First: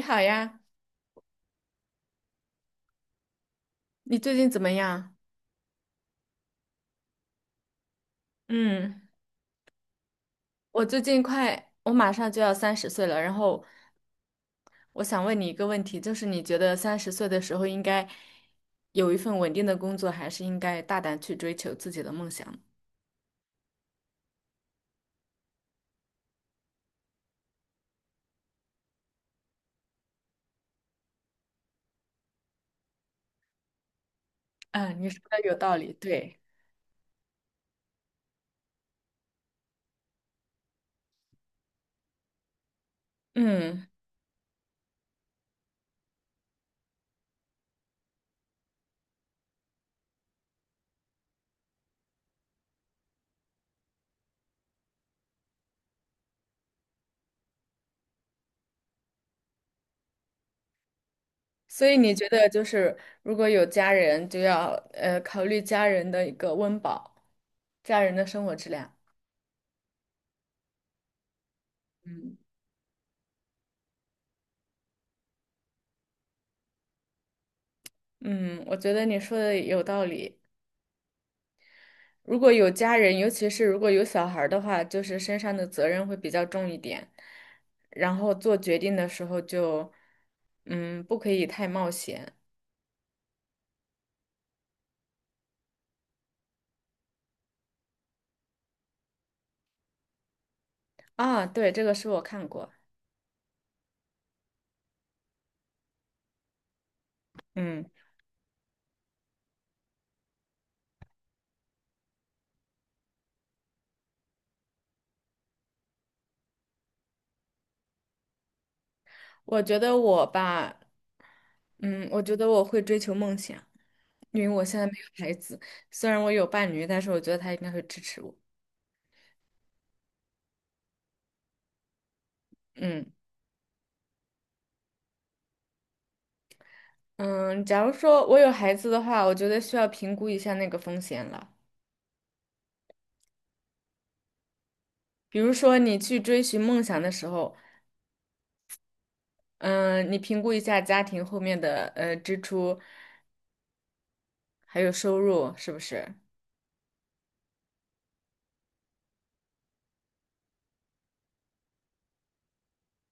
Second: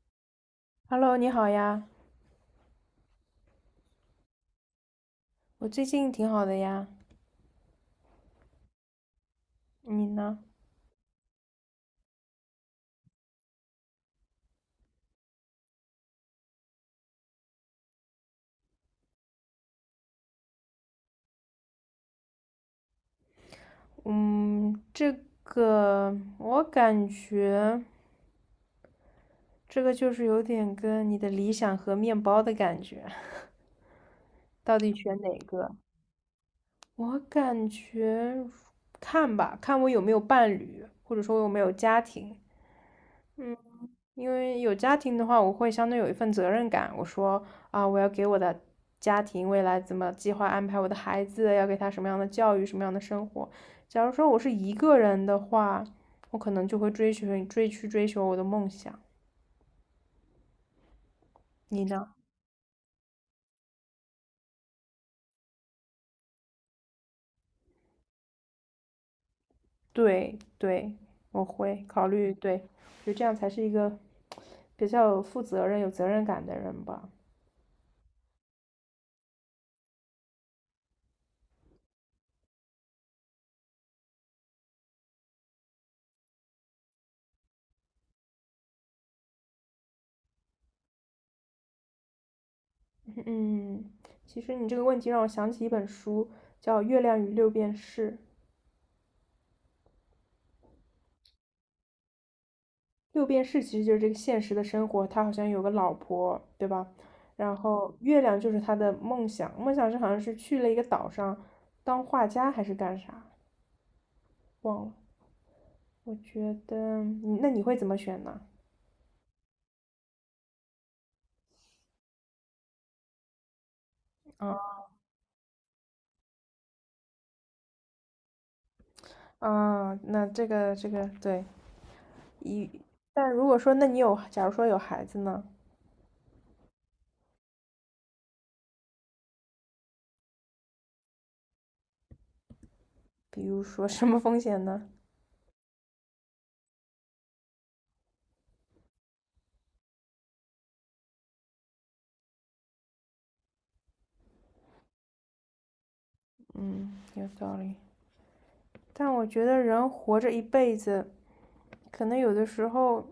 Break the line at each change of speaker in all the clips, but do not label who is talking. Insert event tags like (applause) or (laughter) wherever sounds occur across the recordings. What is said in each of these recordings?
你好呀，
Hello，你好呀，
你最近怎么样？
我最近挺好的呀，
嗯，
你呢？
我最近快，我马上就要三十岁了，然后我想问你一个问题，就是你觉得三十岁的时候应该有一份稳定的工作，还是应该大胆去追求自己的梦想？
嗯，这个我感觉这个就是有点跟你的理想和面包的感觉，(laughs) 到底
嗯，你
选
说
哪
的有
个？
道理，对。
我感觉看吧，看我有没有伴侣，或者说我有没有家庭。
嗯，
因为有家庭的话，我会相对有一份责任感。我说啊，我要给我的家庭未来怎么计划安排我的孩子，要给他什么样的教育，什么样的生活。假如说我是一个人的话，我可能就会追求我的梦想。你
所以
呢？
你觉得就是如果有家人，就要考虑家人的一个温饱，家人的生活质量。
对对，我会考虑，
嗯
对，就这样才是一个比较有负责任、有责任感的人吧。
嗯，我觉得你说的有道理。如果有家人，尤其是如果有小孩儿的话，就是身上的责任会比较重一点，然后做决定的时候就，不可以太冒险。
嗯，其实你这个问题让我想起一本书，叫《月亮与六便士》。
啊。对，这个是我看过。
六便士其实就是这个现实的生活，他好像有个老婆，对吧？然
嗯，
后月亮就是他的梦想，梦想是好像是去了一个岛上当画家还是干啥，忘了。我觉得，你那你会怎么选呢？
我觉得我吧。嗯，我觉得我会追求梦想，因为我
啊
现在没有孩子，虽然我有伴侣，但是我觉得他应该会支持我。
啊，那这个对一，
嗯
但如果说那你有，假如说有孩子呢？
嗯。假如说我有孩子的话，我觉得需要评估一下那个风险了。
比如说什么风险呢？
比如说，你去追寻梦想的时候，嗯，你评估一下家庭后面的支出，还有收入，是不是？
嗯，有道理。但我觉得人活着一辈子，可能有的时候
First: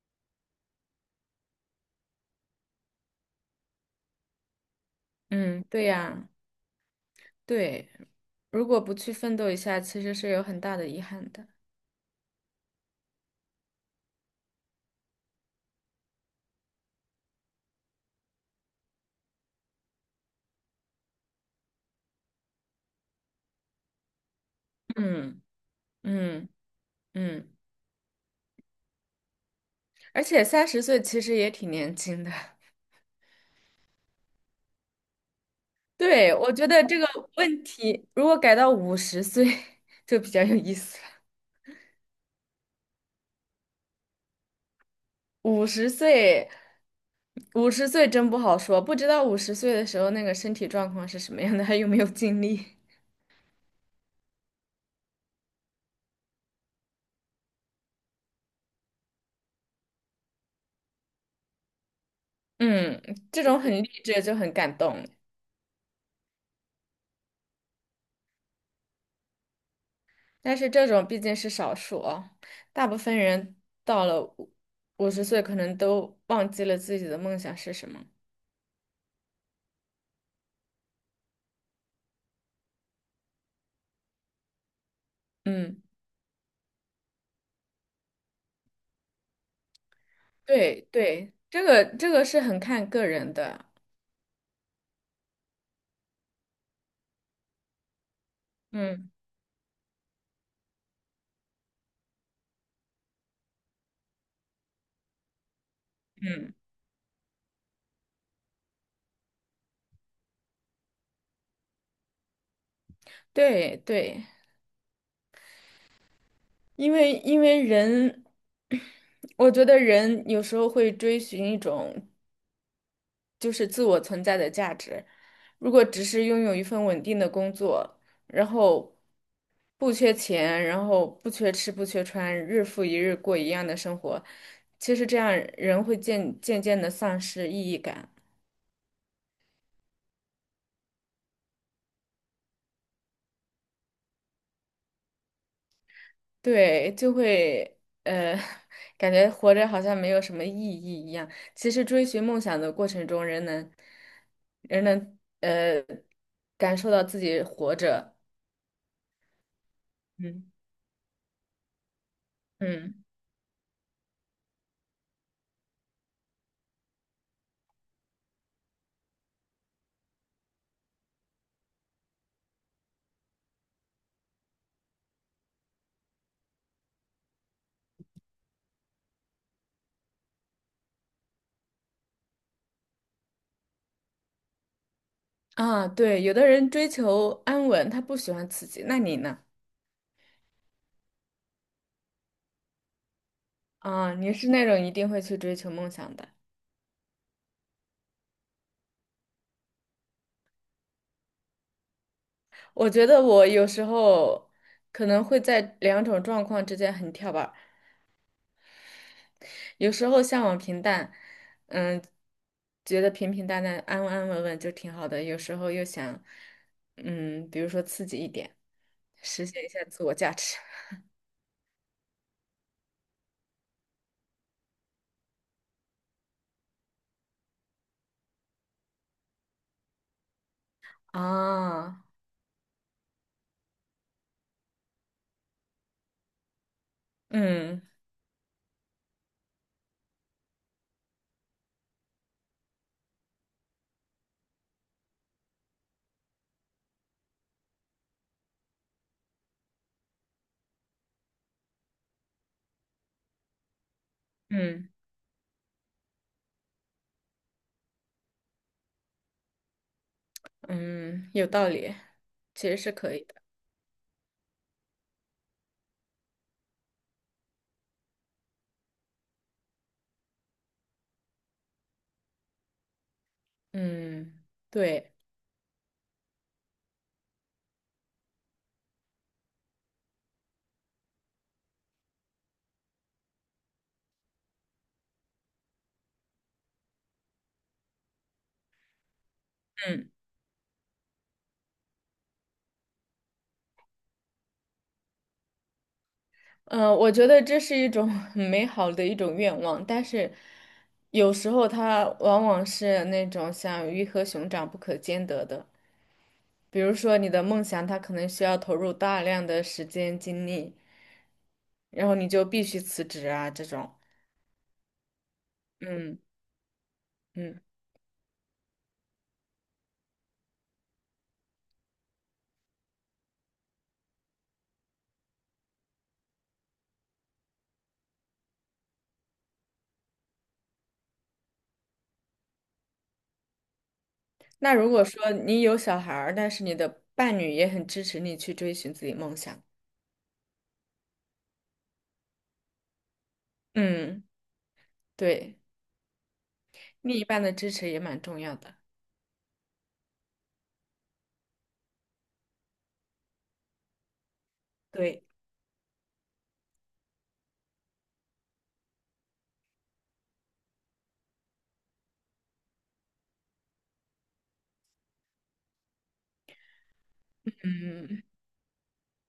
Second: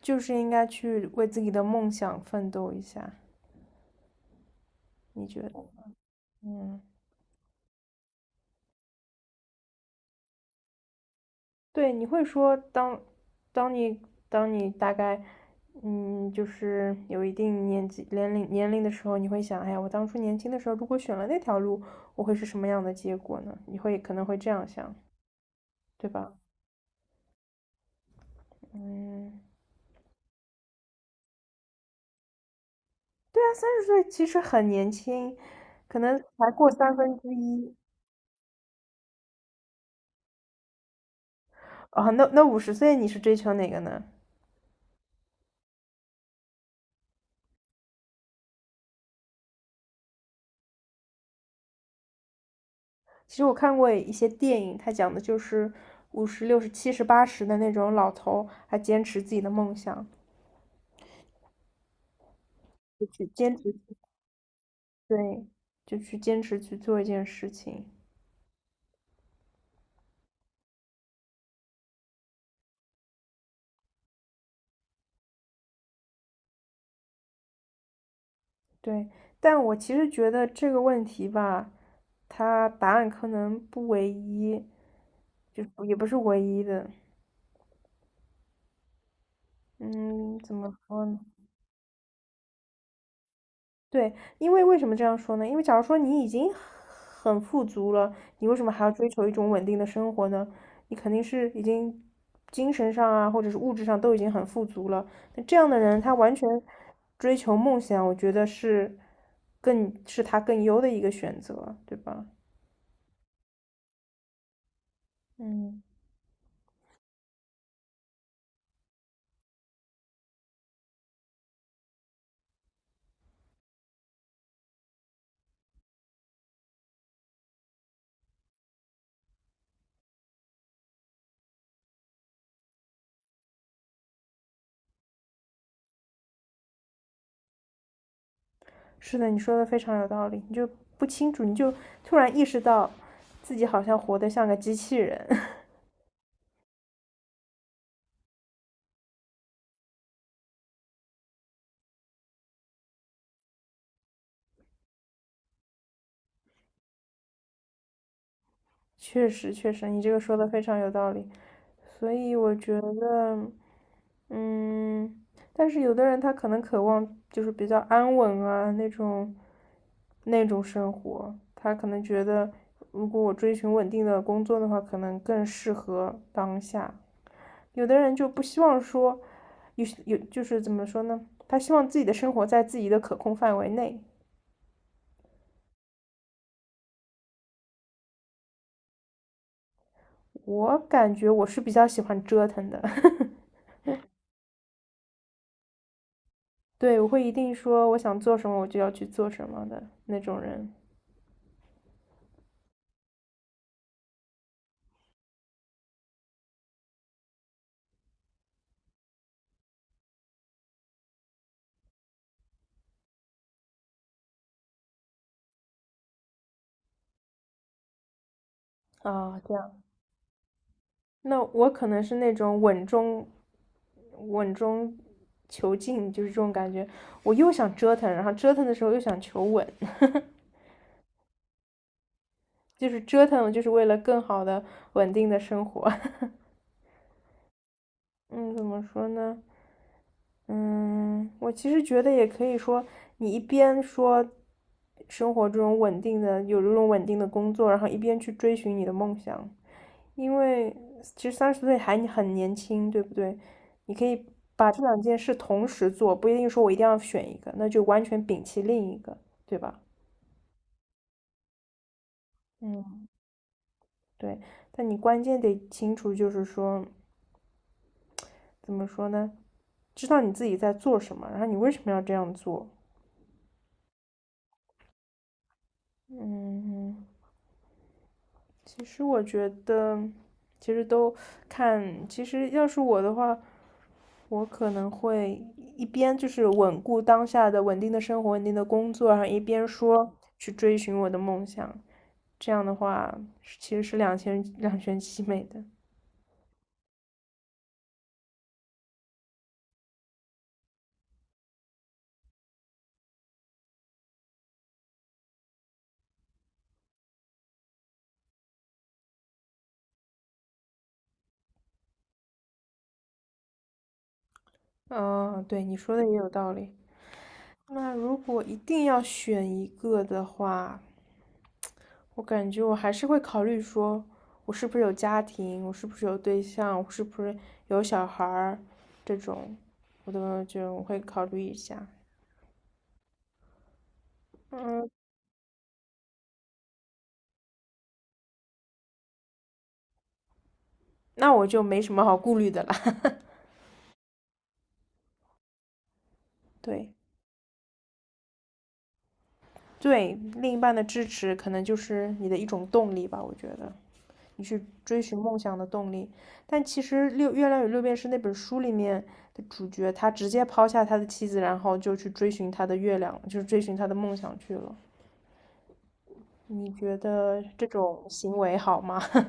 就是应该去为自己的梦想奋斗一下，你觉得？
嗯，对呀，
嗯，
对。如果不去奋斗一下，其实是有很大的遗憾的。
对，你会说当你当你大概，嗯，就是有一定年龄的时候，你会想，哎呀，我当初年轻的时候如果选了那条路，我会是什么样的结果呢？你会可能会这样想，
嗯
对吧？
嗯嗯，
嗯，
而且三十岁其实也挺年轻的。(laughs)
对啊，三十岁其实很年轻，可能
对，
才
我觉
过
得
三
这个
分之
问
一
题如果改到五十岁 (laughs) 就比较有意思了。
啊。那50岁你是追求哪个呢？
50岁，五十岁真不好说，不知道五十岁的时候那个身体状况是什么样的，还有没有精力。
其实我看过一些电影，它讲的就是50、60、70、80的那种老头，还坚持自己的梦想，
嗯，
就去
这
坚
种
持，
很励志就很感动，
对，就去坚持去做一件事情，
但是这种毕竟是少数哦，大部分人到了五十岁，可能都忘记了自己的梦想是什么。
对。但我其实觉得这个问题吧，它答案可能不唯一，就
嗯，
也不是唯一的。嗯，怎么
对
说呢？
对，这个这个是很看个人的。
对，因为为什么这样说呢？因为假如说你已经很富足了，你为什么还要追
嗯
求一种稳定的生活呢？你肯定是已经精神上啊，或者是物质上都已经很富足了。那这样的人，他完全
嗯，
追求梦想，我觉得是更是他更优的一个选择，对吧？
对对，
嗯，
因为人，(coughs) (clears throat) 我觉得人有时候会追寻一种就是自我存在的价值。如果只是拥有一份稳定的工作，然后不缺钱，然后不缺吃，不缺穿，日复一日过一样的生活，其实这样人会渐渐的丧失意义感。
是的，你说的非常有道理。你就不清楚，你就突然意识到自己好像活得像个机器人。(laughs)
对，就会呃，(laughs) 感觉活着好像没有什么意义一样。其实追寻梦想的过程中，人能感受到自己活着。
确实，确实，你这个说
嗯
的非常有道理，所以我觉
嗯
得，嗯，但是有的人他可能渴望就是比较安稳啊那种，那种生活，他可能觉得如果我追寻稳定的工作的话，可能更适合当下。有的人就不希望说，就是怎么说呢？他希望自己的生活在自己的可控范围内。
啊，对，有的人追求安稳，他不喜欢刺激，那你呢？
我感觉我是比较喜欢折腾的。(laughs)
啊，你是那种一定会去追求梦想的。
对，我会一定说我想做什么，我就要去做什么的那种人。
我觉得我有时候可能会在两种状况之间很跳板儿，有时候向往平淡，嗯，觉得平平淡淡、安安稳稳就挺好的；有时候又想，嗯，比如说刺激一点，
啊，
实
这
现一
样。
下自我价值。
那我可能是那种稳中求进，就是这种感觉。我又想折腾，然后折腾的时候又想求稳，
啊。
(laughs) 就是折腾，就是为了更好的稳定的生活。
嗯
(laughs) 嗯，怎么说呢？嗯，我其实觉得也可以说，你一边说生活这种稳定的，有这种稳定的工作，然后一边去追寻你的梦想，因为其实三十岁还很年轻，对不对？你可以把这
嗯
两件事同时做，不一定说我一定要选一个，那就完全摒弃另一个，对吧？
嗯，有道理，其实是
嗯，
可以的。
对，但你关键得清楚，就是说怎么说呢？知道你自己在做什么，然后你为什么要这样做？
嗯，对。
嗯。其实我觉得，其实都看，其实要是我的话，我可能会一边就是稳固当下的稳定的生活、稳定的工作，然后一边
嗯。
说去追寻我的梦想。这样的话，是其实是两全其美的。
嗯，我觉得这是一种很美好的一种愿望，但是有时候它往往是那种像鱼和熊掌不可兼得的。比如说你的梦想，它可能需要投入大量的时间精力，然后你就必须辞职啊，这种。
嗯，对，你说的也
嗯
有道理。
嗯。
那如果一定要选一个的话，我感觉我还是会考虑说，我是不是有家庭，我是不是有对象，我是不是有小孩儿，这种，我都就我会考虑一下。
那
嗯，
如果说你有小孩儿，但是你的伴侣也很支持你去追寻自己梦想。
那我就没什么好顾虑的了。
嗯，对，
(laughs) 对
另一半的支持也蛮重要的。
对，另一半的支持可能就是你的一种动力吧，我觉得你去追寻
对。
梦想的动力。但其实《月亮与六便士》那本书里面的主角，他直接抛下他的妻子，然后就去追寻他的月亮，就是追寻他的梦想去了。你觉得这种
嗯。
行为好吗？(laughs)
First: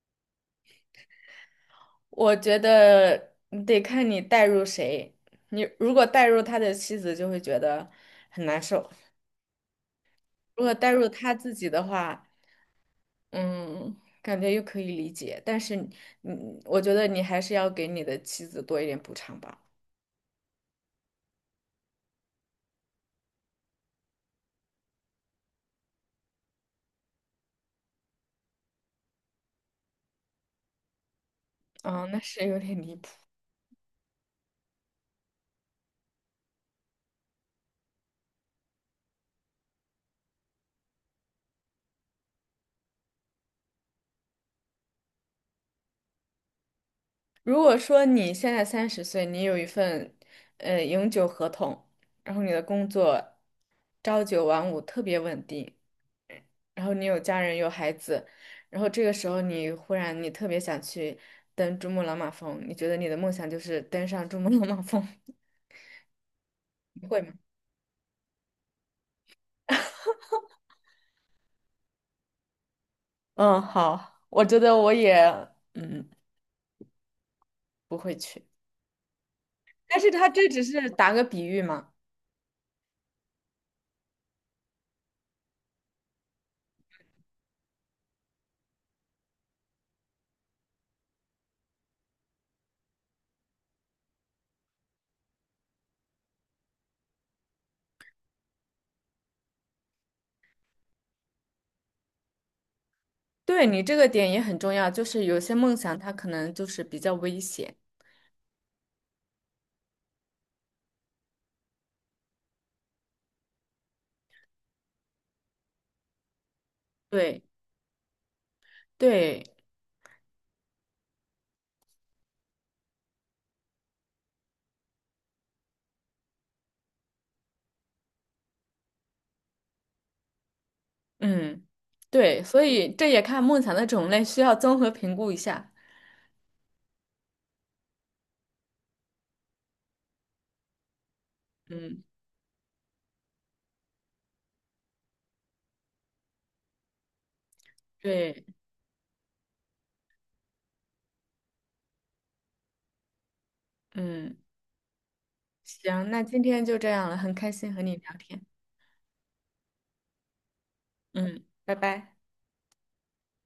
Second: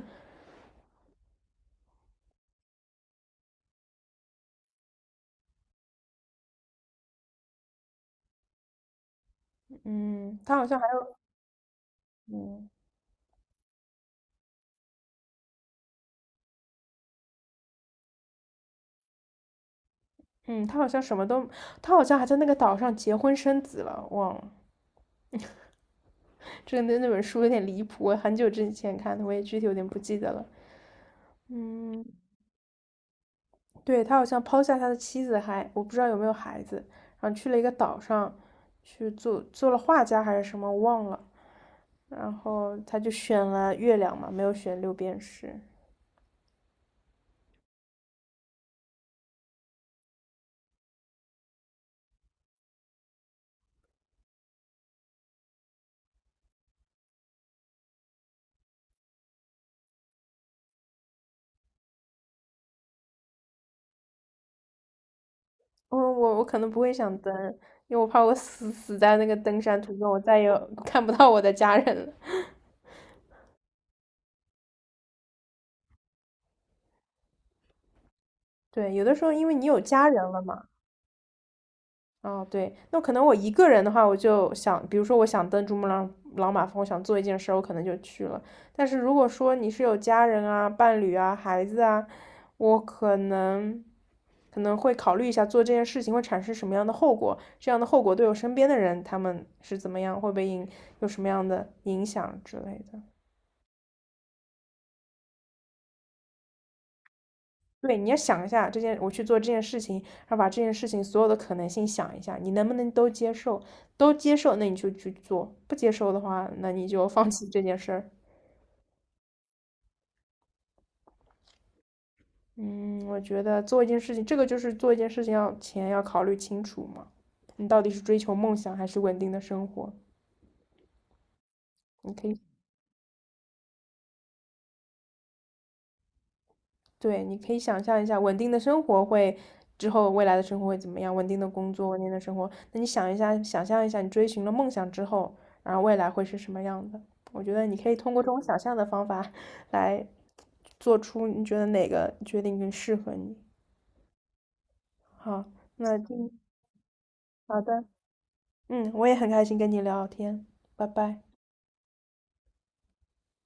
我觉得你得看你带入谁。你如果带入他的妻子，就会觉得很难受；
嗯，他
如
好
果
像还
带入
有，
他自己的话，
嗯
嗯，感觉又可以理解。但是你，嗯，我觉得你还是要给你的妻子多一点补偿吧。
嗯，他好像什么都，他好像还在那个岛上结婚生子了，忘了。这个那本书有点离谱，我很久之前看的，我也具体有点不记得了。嗯，
啊，那是有点离谱。
对，他好像抛下他的妻子还，我不知道有没有孩子，然后去了一个岛上去做了画家还是什么，我忘了。然后他就选了月亮嘛，没有选六便士。
如果说你现在三十岁，你有一份永久合同，然后你的工作朝九晚五，特别稳定。然后你有家人有孩子，然后这个时候你忽然你特别想去登珠穆朗玛峰，你觉得你的梦想就是登上珠穆朗玛峰。
嗯，我可能不会
(laughs) 你
想
会
登，
吗？
因为我怕我死在那个登山途中，我再也 (laughs) 看不到我的家人了。
(laughs) 嗯，好，我觉得我也，嗯，不会去。
对，有的时候因为你有
但
家
是
人
他
了
这只
嘛，
是打个比喻嘛。
哦，对，那可能我一个人的话，我就想，比如说我想登珠穆朗玛峰，我想做一件事儿，我可能就去了。但是如果说你是有家人啊、伴侣啊、孩子啊，我可能可能会考虑一下做这件事情会产生什么样的后果，这样的后果对我身边的人他们是怎么样，会被影有什么样的影响之类的。
对，你这个点也很重要，就是有些梦想它可能就是比较危险。
对，你要想一下这件，我去做这件事情，然后把这件事情所有的可能性想一下，你能不能都接受？都接受，那你就去做；不接受的话，那你就放
对
弃这件事儿。
对，
嗯，我觉得做一件事情，这个就是做一件事情要前要考虑清楚嘛，你到底是追求梦想还是稳定的生活？
嗯，
你可以。
对，所以这也看梦想的种类，需要综合评估一下。
对，你可以想象一下，稳定的生活会之后未来的生活会怎么样？稳定的工作，稳
嗯，
定的生活。那你想一下，想象一下，你追寻了梦想之后，然后未来会是什么样的？我觉得你可以通过这种
对。
想象的方法来做出你觉得哪个决定更适合你。
嗯。
好，那
行，那
今
今天就这样了，很开
好
心和
的，
你聊天。
嗯，我也很开心跟你聊天，拜拜。
嗯，拜拜。